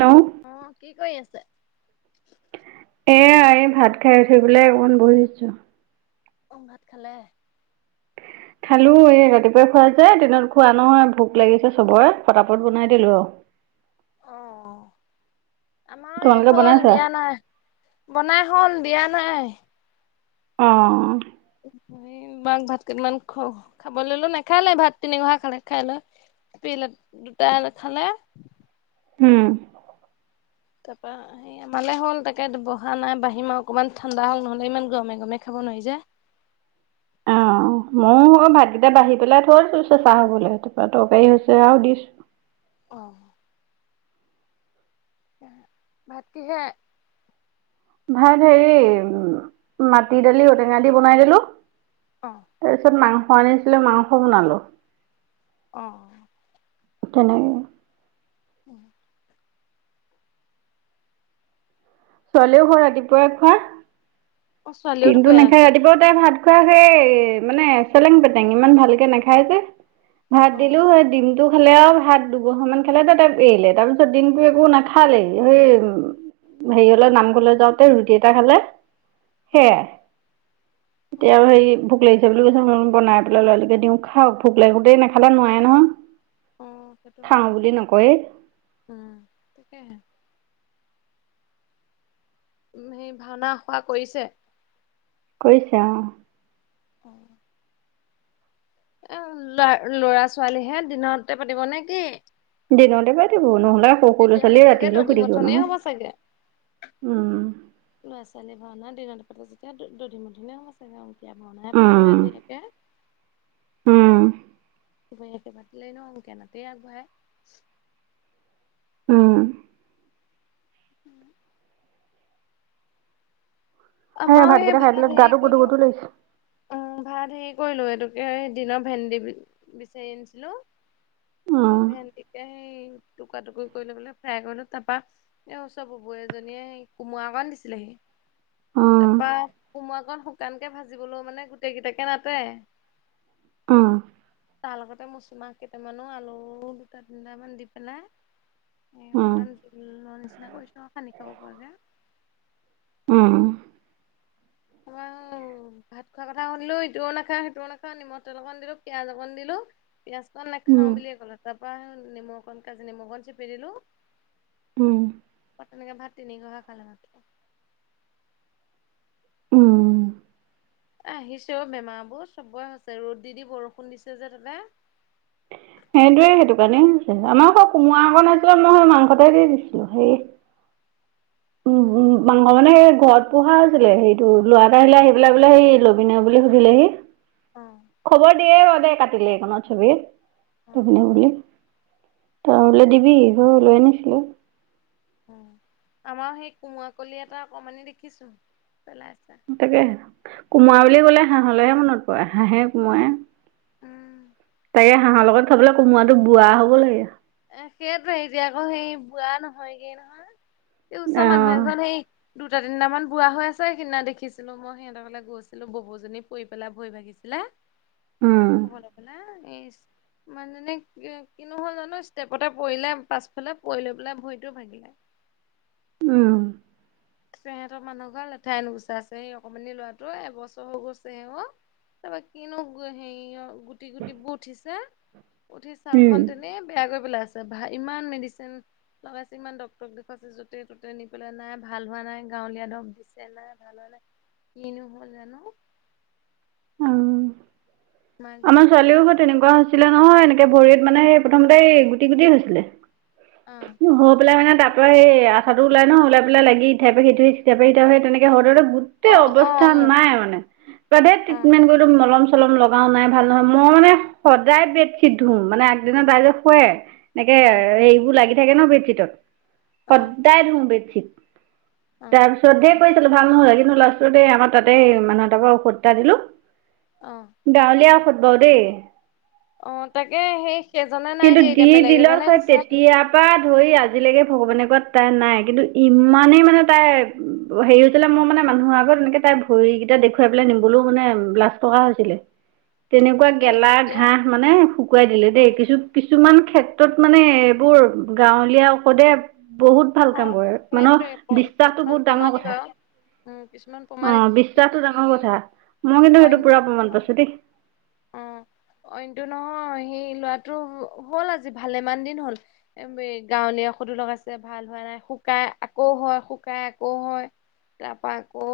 Hello! অ', কি কৰি আছে? এয়া এই ভাত খাই উঠি পেলাই অকমান বহিছোঁ। ঔ, ভাত খালে? খালোঁ, এই ৰাতিপুৱাই খোৱা যে দিনত খোৱা নহয়, ভোক লাগিছে চবৰে, পটাপট বনাই দিলোঁ আৰু। অ', আমাৰও এই তোমালোকে হ'ল বনাইছা? দিয়া নাই। বনাই হ'ল দিয়া নাই। অ'। [unintelligible] ভাত কেইটামান খাবলৈ দিলোঁ, নাখালে! ভাত তিনি খহা খালে, খাই লৈ [inaudible] উম। তাৰপৰা সে আমালে হ'ল, তাকে বহা নাই, বাঢ়িম আৰু। অকণমান ঠাণ্ডা হওঁক, নহ'লে ইমান গৰমে, গৰমে খাব নোৱাৰি যে। অ', ময়ো ঔ ভাতকেইটা বাঢ়ি পেলাই থৈ দিছোঁ চেঁচা হ'বলে, তাৰপা তৰকাৰী হৈছে আৰু দিছোঁ। অ'। ভাত কিহে? ভাত হেৰি, মাটি দালি ঔ-টেঙা দি বনাই দিলোঁ। অ'। তাৰপিছত মাংস আনিছিলোঁ, মাংস বনালোঁ। অ'। তেনেকে। [inaudible] ছোৱালীও সৈ ৰাতিপুৱাই খোৱা। অ ছোৱালীও দিনটো দুপৰীয়া নাখায়, নাইখোৱা ৰাতিপুৱাও তাই ভাত খোৱা সেই মানে চেলেং পেটেং ইমান ভালকে নাখায় যে। ভাত অ দিলোঁ সেই দি টো খালে আৰু ভাত দুঘহা মান খালে, তাতে এৰিলে তাৰপিছত দিনটো একো নাখালেই, উম। হেৰি অলে নামঘৰলে যাওঁতে ৰুটি এটা খালে, অ সেয়াই। অ এতিয়া আৰু হেৰি ভোক লাগিছে বুলি কৈছে মই বুলো বনাই পেলাই ল'ৰাটোকে দিওঁ খাওঁক, ভোক লাগোতেই নাখালে নোৱাৰে নহয়। অ', সেইটো হয় খাওঁ বাৰু বুলি নকয়ে উম, তাকেহে। উম, সেই ভাওনাৰ আখৰা কৰিছে? কৰিছে অ',। অ', এই ল'ৰা-ল'ৰা ছোৱালীহে, দিনতে পাতিব নেকি? দিনতে পাতিব। নহ'লে, সৰু-সৰু ল'ৰা তেতিয়াহ'লে ছোৱালী চাগে ৰাতিলৈ দধি শুই থাকিব মথনে নহয়। হ'ব উম। ল'ৰা-ছোৱালীৰ ভাওনা দিনতে পাতে যেতিয়া, দধি-মথনে হ'ব। অংকীয়া ভাওনাহে পাতিব উম এইবিলাকে। উম দুপৰীয়াকে পাতিলে এনেও, অংকীয়া নাটেই আগবঢ়ায়। উম। সেই আমাৰো হে ভাতকেইটা খাই ভাত দিলত হেৰি গাটো গুধু কৰিলোঁ গুধু লাগিছে। উম, ভাত হেৰি কৰিলো। এইটোকে দিনত ভেণ্ডি বিচাৰি আনিছিলো তাৰপা, উম, ভেণ্ডিকে সেই টুকুৰা- টুকুৰি কৰি লৈ পেলাই ফ্ৰাই কৰিলো। তাৰপা এ ওচৰ বুবু এজনীয়ে কোমোৰা অকণ দিছিলেহি উম, তাৰপা, কোমোৰাকণ শুকানকে ভাজিবলৈও মানে গোটেই কেইটাকে নাতে উম। তাৰ লগতে মচুমাহ কেইটামানো আলু দুটা তিনটামান দি পেলাই এই উম, অকণমান জোলৰ নিচিনা কৰিছোঁ, আৰু সানি খাব পৰাকে উম। [inaudible] ভাত খোৱা কথা শুনিলো, ইটোয়েও নাখায় সিটোয়েও নাখাওঁ, নিমখ তেল অকন দিলো, পিয়য়াজ অকণ দিলো পিয়াঁজকণ উম, নাখাওঁ বুলিয়ে ক'লে, তাৰপা সে নেমু অকণ কাজি নেমুঅকণ চেপি দিলোঁ উম, অ', তেনেকে ভাত তিনি ঘহা খালে মানে। উম। আহিছে অ বেমাৰবোৰ। চবৰে হৈছে, ৰ'দ দি দি বৰষুণ দিছে যে তাতে। সেইটোৱে সেইটো কাৰণেই হৈছে। আমাৰ কোমোৰাঅকণ আছিলে মই সেই মাংসতেই দিছোঁ। হেৰি উম অ উম মাংস মানে সেই ঘৰত পোহা আছিলে সেইটো, ল'ৰা এটা আহিলে আহি পেলাই বোলে হেৰি লবিনে বুলি সুধিলেহি। অ খবৰ দিয়ে বাৰু দে কাটিলে এইকনত চৱেই। অ থবিনে বুলি, ত বুলি দিবি লৈ আনিছিলোঁ। অ আমাৰো সেই কোমোৰাকলি এটা অকণমানি দেখিছোঁ। পেলাইছে। তাকে, কোমোৰা বুলি ক'লে হাঁহলেহে মনত পৰে। হাঁহে কোমোৰায়ে উম তাকে, হাঁহৰ লগত খাবলে কোমোৰাটো বুঢ়া হ'ব লাগে। এ সেইটোৱে এতিয়া আকৌ সেই বুঢ়া নহয়গে নহয়। এই ওচৰ মানুহ অ', এঘৰত সেই দুটা-তিনিটামান বুঢ়া হৈ আছে, সেইদিনা দেখিছিলোঁ মই সিহঁতৰঘৰলে গৈছিলো ববৌজনী পৰি পেলাই ভৰি ভাগিছি ছিলে উম, খবৰ লবলে। এই মানু্হজনী কিনোহ'ল জানো ষ্টেপতে পৰিলে পাছফালে, পৰিলৈ পেলাই ভৰিটো ভাঙিলে। উম। তেহেতৰ মানুহঘৰৰ লেঠাই নুগুচে হৈছে, সেই অকণমানি ল'ৰাটো এবছৰ হৈ গৈছেহে অ। তাৰপা কিনো হেৰি অ গুটি-গুটিবোৰ উঠিছে। উঠি উম, ছালখন তেনেই বেয়াকৈ পেলাইছে। ভা ইমান মেডিচিন লগাইছো, ইমান ডক্টৰক দেখুৱাইছোঁ, য'তে- ত'তে নি পেলাই নাই ভাল হোৱা নাই, গাঁৱলীয়া দৰৱ দিছে নাই ভাল হোৱা নাই। কিনো হ'ল জানো! অ'। আমাৰ মাকজনী তেনে ছোৱালীও হৈ তেনেকুৱা হৈছিলে নহয়, এনেকে ভৰিত মানে এ প্ৰথমতে এই গুটি গুটি হৈছিলে। অ। হৈ পেলাই মানে তাৰপা সেই আঠাটো ওলাই ন, ওলাই পেলাই লাগি ইঠাই পা সিঠাই সিঠাই পা ইঠাই হৈ তেনেকে হওঁতে হওঁতে গোটেই অ অ অৱস্থা নাই মানে, প্ৰভে অ ট্ৰিটমেন্ট কৰি মলম-চলম লগাও নাই ভাল নহয়, মই মানে সদায় বেডশ্বিট ধোওঁ মানে আগদিনা তাইজে শুয়ে তাকে উম এইবোৰ লাগি থাকে ন বেডশ্বীটত, অ সদায় ধওঁ বেডশ্বিট। অ তাৰপিছতহে ধেৰ কৰিছিলো ভাল নহ'লে, কিন্তু লাষ্টতে আমাৰ তাতে মানুহ তাৰ পৰা ঔষদ দিলো অ'। গাঁৱলীয়া ঔষদ বাৰু দেই। অ' তাকে সেই সেইজনে নাই দিয়া এতিয়া বেলেগ এজনে দিছে। পা ধৰি আজিলৈকে ভগৱানে কৃপাত তাই নাই, কিন্তু ইমানেই মানে তাই হেৰি হৈছিলে মোৰ মানে মানুহৰ আগত এনেকে তাই ভৰি কেইটা দেখুৱাই পেলাই নিমবলৈও মানে লাজ লগা হৈছিলে। তেনেকুৱা এ গেলা এতিয়া ঘাঁহ মানে শুকুৱাই দিলে অ দেই, কিছু কিছুমান ক্ষেত্ৰত মানে এইবোৰ গাঁৱলীয়া ঔষধে বহুত ভাল অ কাম কৰে। মানুহ সেইটোৱে বিশ্বাসটো কিছুমান বহুত ডাঙৰ প্ৰমাণী কথা। বাৰু উম কিছুমান প্ৰমাণী অ এতিয়া বিশ্বাসটো সেই ডাঙৰ কথা। মই কিন্তু সেইটো পুৰা প্ৰমাণ অইনটো পাইছো দেই। অ অইন টো নহয় সেই লৰাটো হ'ল আজি ভালেমান দিন হ'ল। এ গাঁৱলিয়া ঔষধো লগাই আছে ভাল হোৱা নাই, শুকাই আকৌ হয় শুকাই আকৌ হয়। তাৰপৰা আকৌ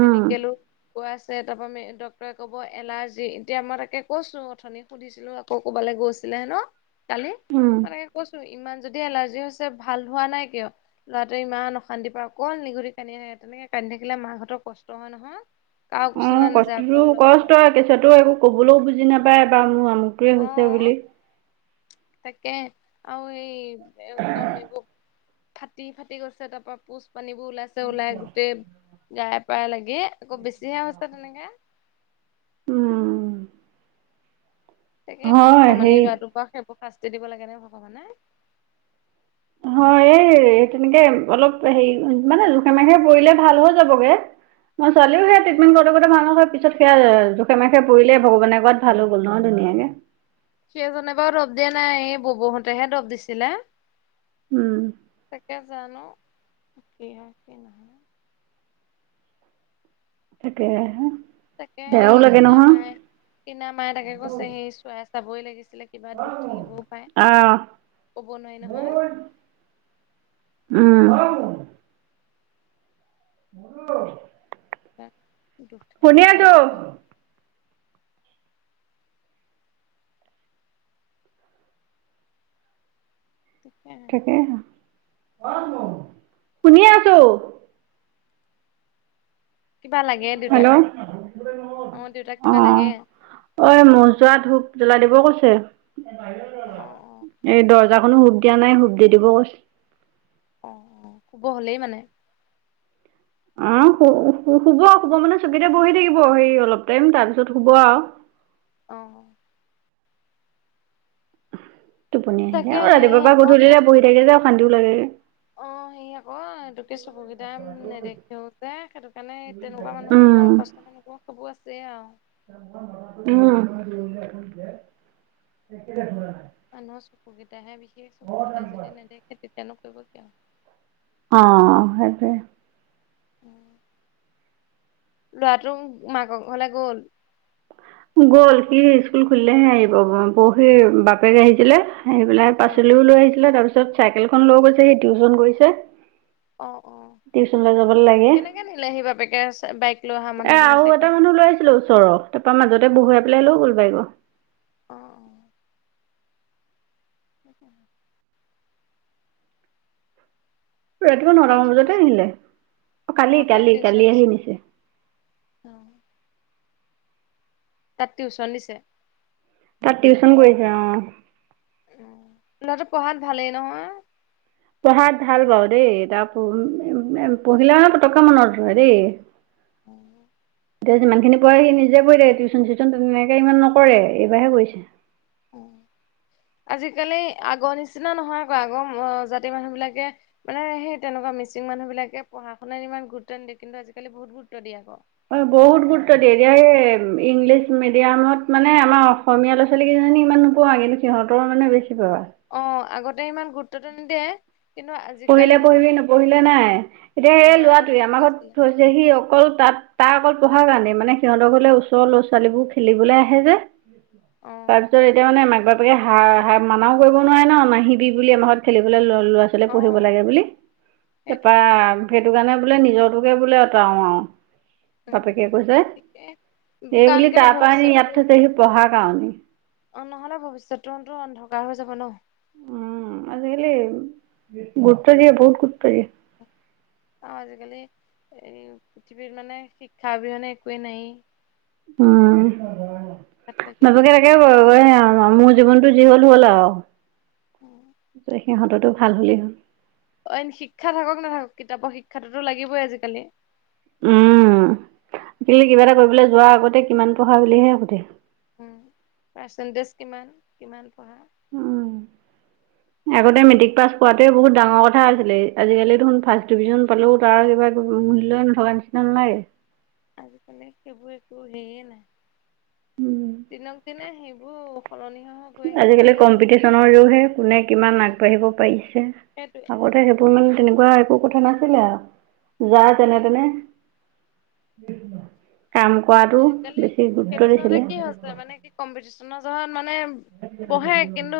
উম মেডিকেলো গৈ আছে, তাৰ পৰা ডাক্তৰে ক'ব এলাৰ্জি এতিয়া মই তাকে কৈছো, অথনি সুধিছিলো আকৌ ক'বালৈ গৈছিলে হেনো কালি, উম মানে কৈছো ইমান যদি এলাৰ্জি হৈছে ভাল হোৱা নাই কিয়? লৰাটোৱে ইমান অশান্তি পায় অকল নিগূতি কান্দিয়ে থাকে, তেনেকে কান্দি থাকিলে মাকহঁতৰ কষ্ট হয় নহয়। কাৰো কোচলে নাযায় অকল লৰাটো মাঁক- কেঁচুৱা টো একো কবলৈও বুজি নাপায় বাৰ মোৰ আমুকটোৱে হৈছে অ বুলি। তাকে আৰু এই একদম এইবোৰ ফাটি ফাটি গৈছে তাৰ পৰা পূজপানীবোৰ ওলাইছে, ওলাই গোটেই গাই পায়ে লাগি আকৌ বেছিহে হৈছে তেনেকৈ। উম তাকে ইমান হয় অকণমানি হেই লৰাটোক বাৰু সেইবোৰ শাস্তি দিব লাগে নে ভগৱানে? হয় এই তেনেকে অলপ হেৰি, মানে জোখে মাখে পৰিলে ভাল হৈ যাবগৈ। মই ছোৱালীও সেই তাকে ট্ৰিটমেণ্ট কৰ লগতে ভাল নহয় পিছত সেয়া জোখে মাখে পৰিলেই ভগৱানে কৰাত ভালো হৈ গ'ল নহয় ধুনীয়াকে। সেইজনে বাৰু দৰব দিয়া নাই, এই বুবুহঁতেহে দৰব দিছিলে। উম। তাকে জানো কি হয় কি নহয়। তাকে হে! তাকে সেই সিদিনা মায়ে সিদিনা মায়ে তাকে কৈছে সেই চোৱাই চাবই লাগিছিলে কিবা দোষ থাকিবও পাৰে, আহ ক'ব নোৱাৰি নহয়। উম। [inaudible] পাৰে দুখ শুনি থাকিবও পাৰে কিবা। আছো তাকে তাকেহে, শুনি আছো। কিবা লাগে দেউতাক? হেল্ল' অ', দেউতাক অ কিবা লাগে? ঐ মহ যোৱা ধূপ জ্বলাই দিব কৈছে? অ অ এই [unintelligible] [unintelligible] খনো হুপ দিয়া নাই, হুপ দি দিব কৈছে। অ', অ', শুব হলেই মানে? উম, শুব-শুব মানে চকীতে বহি থাকিব, হেই অলপ টাইম তাৰপিছত শুব আৰু। অ'। টোপনি আহিলে, তাকে অ', হেৰি ৰাতিপুৱাৰ পৰা আকৌ গধূলিলে বহি থাকিলে অশান্তিও লাগেগে। অ', হেৰি আকৌ [unintelligible] চকু কেইটা নেদেখেও যে, সেইটো কাৰণে তেনেকুৱা মানুহ, উম বয়সস্থ মানুহবোৰৰ সেইবোৰ আছেই আৰু। [unintelligible] উম, [unintelligible] মানুহৰ চকুকেইটাহে বিশেষ, চকুকেইটাই যদি নেদেখে তেতিয়ানো কৰিব কিয়? অ', সেইটোৱে। ল'ৰাটো মাকৰ ঘৰলৈ গ'ল। গ'ল সি স্কুল খুলিলেহে আহিব, পৰহি বাপেক আহিছিলে আহি পেলাই অ পাচলিও লৈ আহিছিলে, তাৰ পিছত চাইকেলখন লৈ গৈছে সি টিউশন গৈছে। অ অ। কেনেকে নিলে সি বাপেকে বাইক লৈ অহা মানুহজনৰ চাইকেলখন? তাৰ মাজতে বহুৱাই পেলাই লৈ গ'ল বাইকৰ। অ অ। [inaudible] ৰাতিপুৱা নটামান টিউচন বজাতে দিছে আহিলে, অ তাত টিউচন কালি-কালি-কালি আহি দিছে নিছে। অ। তাত টিউচন দিছে? তাত টিউচন কৰিছে অ। ল'ৰাটো পঢ়াত ভালেই নহয়? পঢ়াত ভাল বাৰু দেই তাৰ পঢ়িলে পতকেই মনত ৰৈ দেই। এতিয়া যিমানখিনি পঢ়ে সি নিজে পঢ়ে টিউচন চিউ তেনেকে ইমান নকৰে এইবাৰহে কৰিছে। [inaudible] আজিকালি আগৰ নিচিনা নহয় আকৌ আগৰ অজাতিৰ মানুহবিলাকে মানে সেই তেনেকুৱা মিচিং মানুহবিলাকে পঢ়া শুনাত ইমান গুৰুত্ব নিদিয়ে। কিন্তু আজিকালি বহুত গুৰুত্ত্ব দিয়ে আকৌ। অ', বহুত গুৰুত্ব দিয়ে। এতিয়া এই ইংলিছ মিডিয়ামত মানে আমাৰ অসমীয়া ল'ৰা ছোৱালী কিজানি ইমান নোপোৱা কিন্তু সিহঁতৰ মানে বেছি পাবা। অ', আগতে ইমান গুৰুত্বটো নিদিয়ে। কিন্তু আজি পঢ়িলে পঢ়িবি নপঢ়িলে নাই। এতিয়া অ' ই আগতে ল'ৰাটোৱে আমাৰ তেনেকুৱা আছিলে ঘৰত থৈ যে সি অকল তাত তাৰ অকল পঢ়াৰ কাৰণে। মানে সিহঁতৰ গলে ওচৰ ল'ৰা ছোৱালীবোৰ খেলিবলৈ আহে যে। তাৰ অ' পিছত এতিয়া মানে মাক বাপেকে হা-হা মানাও কৰিব নোৱাৰে ন নাহিবি বুলি আমাৰ ঘৰত খেলিবলৈ ল-ল'ৰা ছোৱালী পঢ়িব অ' লাগে বুলি। তাৰপৰা সেইটোৱে সেইটো কাৰণে বোলে নিজটোকে বোলে আতৰাও আওঁ। বাপেকে উম। কৈছে। ঠিকে সেই কাৰণ বুলি কেলে তাৰ পৰা আনি ভৱিষ্যতটো ইয়াত থৈছেহি পঢ়াৰ কাৰণ। অ', নহ'লে ভৱিষ্যটো অন্ধকাৰ হৈ যাব ন। উম, আজিকালি গুৰুত্ব দিয়ে বহুত গুৰুত্ব দিয়ে। আৰু আজিকালি এই পৃথিৱীত মানে শিক্ষা অবিহনে একোৱেই নাইয়েই। উম, তাত লাগিবই। নাজানে তাকে মোৰ জীৱনতটো যি হ'ল হ'ল আৰু। সিহঁতৰটো ভাল হ'লে হ'ল। অন্য শিক্ষা থাকক নাথাকক কিতাপৰ শিক্ষাতোটো লাগিবই আজিকালি। উম, আজিকালি কিবা এটা কৰিবলৈ যোৱাৰ আগতে কিমান পঢ়া বুলিহে সোধে। উম, পাৰ্চেণ্টেজ কিমান কিমান পঢ়া। উম। আগতে মেট্ৰিক পাছ কৰাটোৱে বহুত ডাঙৰ কথা আছিলে। আজিকালি দেখোন ফাৰ্ষ্ট ডিভিজন পালেও তাৰ কিবা মূল্য নথকা নিচিনা নাই। আজিকালি সেইবোৰ একো হেৰিয়ে নাই। দিনক দিনে সেইবোৰ সলনি হৈ হৈ গৈ আহিছে আজিকালি আহি আছে কম্পিটিচনৰ যুগহে কোনে কিমান আগবাঢ়িব পাৰিছে। সেইটোৱে আগতে সেই তোৰ মানে তেনেকুৱা একো কথা নাছিলে আৰু যায় যেনে তেনে। কাম কৰাটো আজিকালি বেছি গুৰুত্ব দিছিলে। কম্পিটিশনৰ কাৰণে মানে পঢ়ে কিন্তু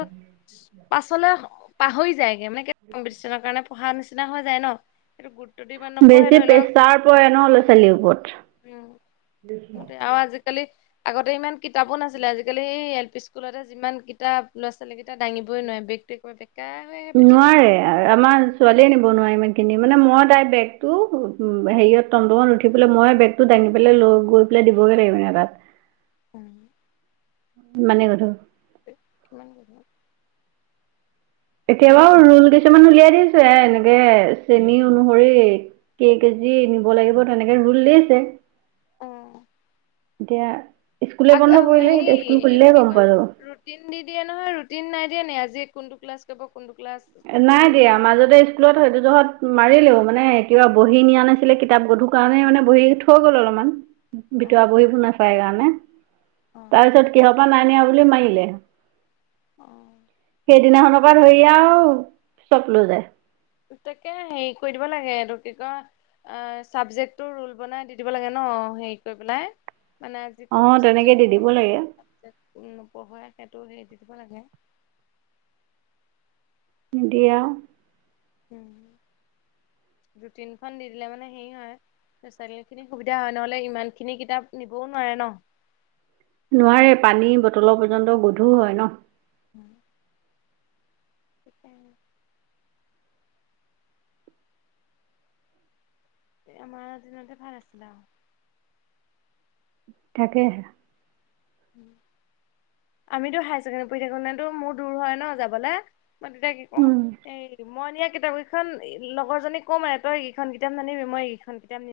পাছলৈ পাহৰি যায়গে মানে কম্পিটিশনৰ কাৰণে পঢ়া নিচিনা হৈ যায় ন। সেইটো গুৰুটো দি ইমান নপঢ়ে বেছি ধৰি লওঁক প্ৰেছাৰ এ পৰে ন ল'ৰা কিবা ছোৱালীৰ ওপৰত। উম। আগতে আৰু আজিকালি আগতে ইমান কিতাপো নাছিলে। আজিকালি এই এল পি স্কুলতে যিমান কিতাপ ল'ৰা ছোৱালী কেইটা দাঙিবই নোৱাৰে বেগ [inaudible] নোৱাৰে আমাৰ ছোৱালীয়ে নিব নোৱাৰে ইমানখিনি। মানে মই তাইৰ বেগটো হেৰিয়ত টমটমত উঠি পেলাই মই বেগ দাঙি পেলাই লৈ গৈ পেলাই দিবগে লাগে মানে তাত। উম। ইমানে গধুৰ। এ ইমাম গধুৰ। এতিয়া বাৰু ৰুল কিছুমান উলিয়াই দিছে এনেকে শ্ৰেণী অনুসৰি কেই কেজি নিব লাগিব তেনেকে ৰোল দিছে। অ'। এতিয়া স্কুলে আগ বন্ধ পৰিলে হেৰি এতিয়া স্কুল এইটো খুলিলেহে কি গম কয় পোৱা যাব। ৰুটিন দি দিয়ে নহয় ৰুটিন নাই দিয়ে নে আজি কোনটো ক্লাছ কৰিব কোনটো ক্লাছ নাই হেৰি হ'ব দিয়া মাজতে [unintelligible] মাৰিলেও মানে কিবা বহী নিয়া নাছিলে কিতাপ গধুৰ কাৰণে মানে বহী [unintelligible] [unintelligible] গ'ল অলপমান অ ভিতৰা বহীবোৰ নাচায় কাৰণে তাৰপিছত কি হ [unintelligible] [unintelligible] নাই নিয়া বুলি মাৰিলে। অ। সেইদিনাখনৰ পৰা ধৰি আও চপ লৈ যায়। তাকে হেৰি কৰি দিব লাগে এইটো কি কয় ছাবজেক্টটো ৰোল বনাই দি দিব লাগে ন হেৰি কৰি পেলাই। মানে আজি [unintelligible] অ তেনেকে চাবজেক্ট দি পঢ়াব দিব লাগে। [unintelligible] হেৰি দি দিব লাগে। নিদিয়ে আৰু উ দু তিনখন দি দিলে মানে হেৰি হয়। লছোৱালী খিনি সুবিধা হয় নহলে ইমান খিনি কিতাপ নিবও নোৱাৰে ন? নোৱাৰে পানী বটলৰ পৰ্যন্ত গধুৰ হয় ন? [inaudible] [inaudible] এই আমাৰ দিনতে ভাল আছিলে আৰু। তাকে আমিতো হায় চছেকেণ্ডৰী পঢ়ি থাকো ন তো মোৰ দূৰ হয় ন যাবলে মই তেতিয়া কি কৰো উম। [unintelligible] মই নিয়া কিতাপকেইখন লগৰজনীক কম আৰু তই এইকিখন কিতাপ নানিবি মই এইকিখন কিতাপ [unintelligible]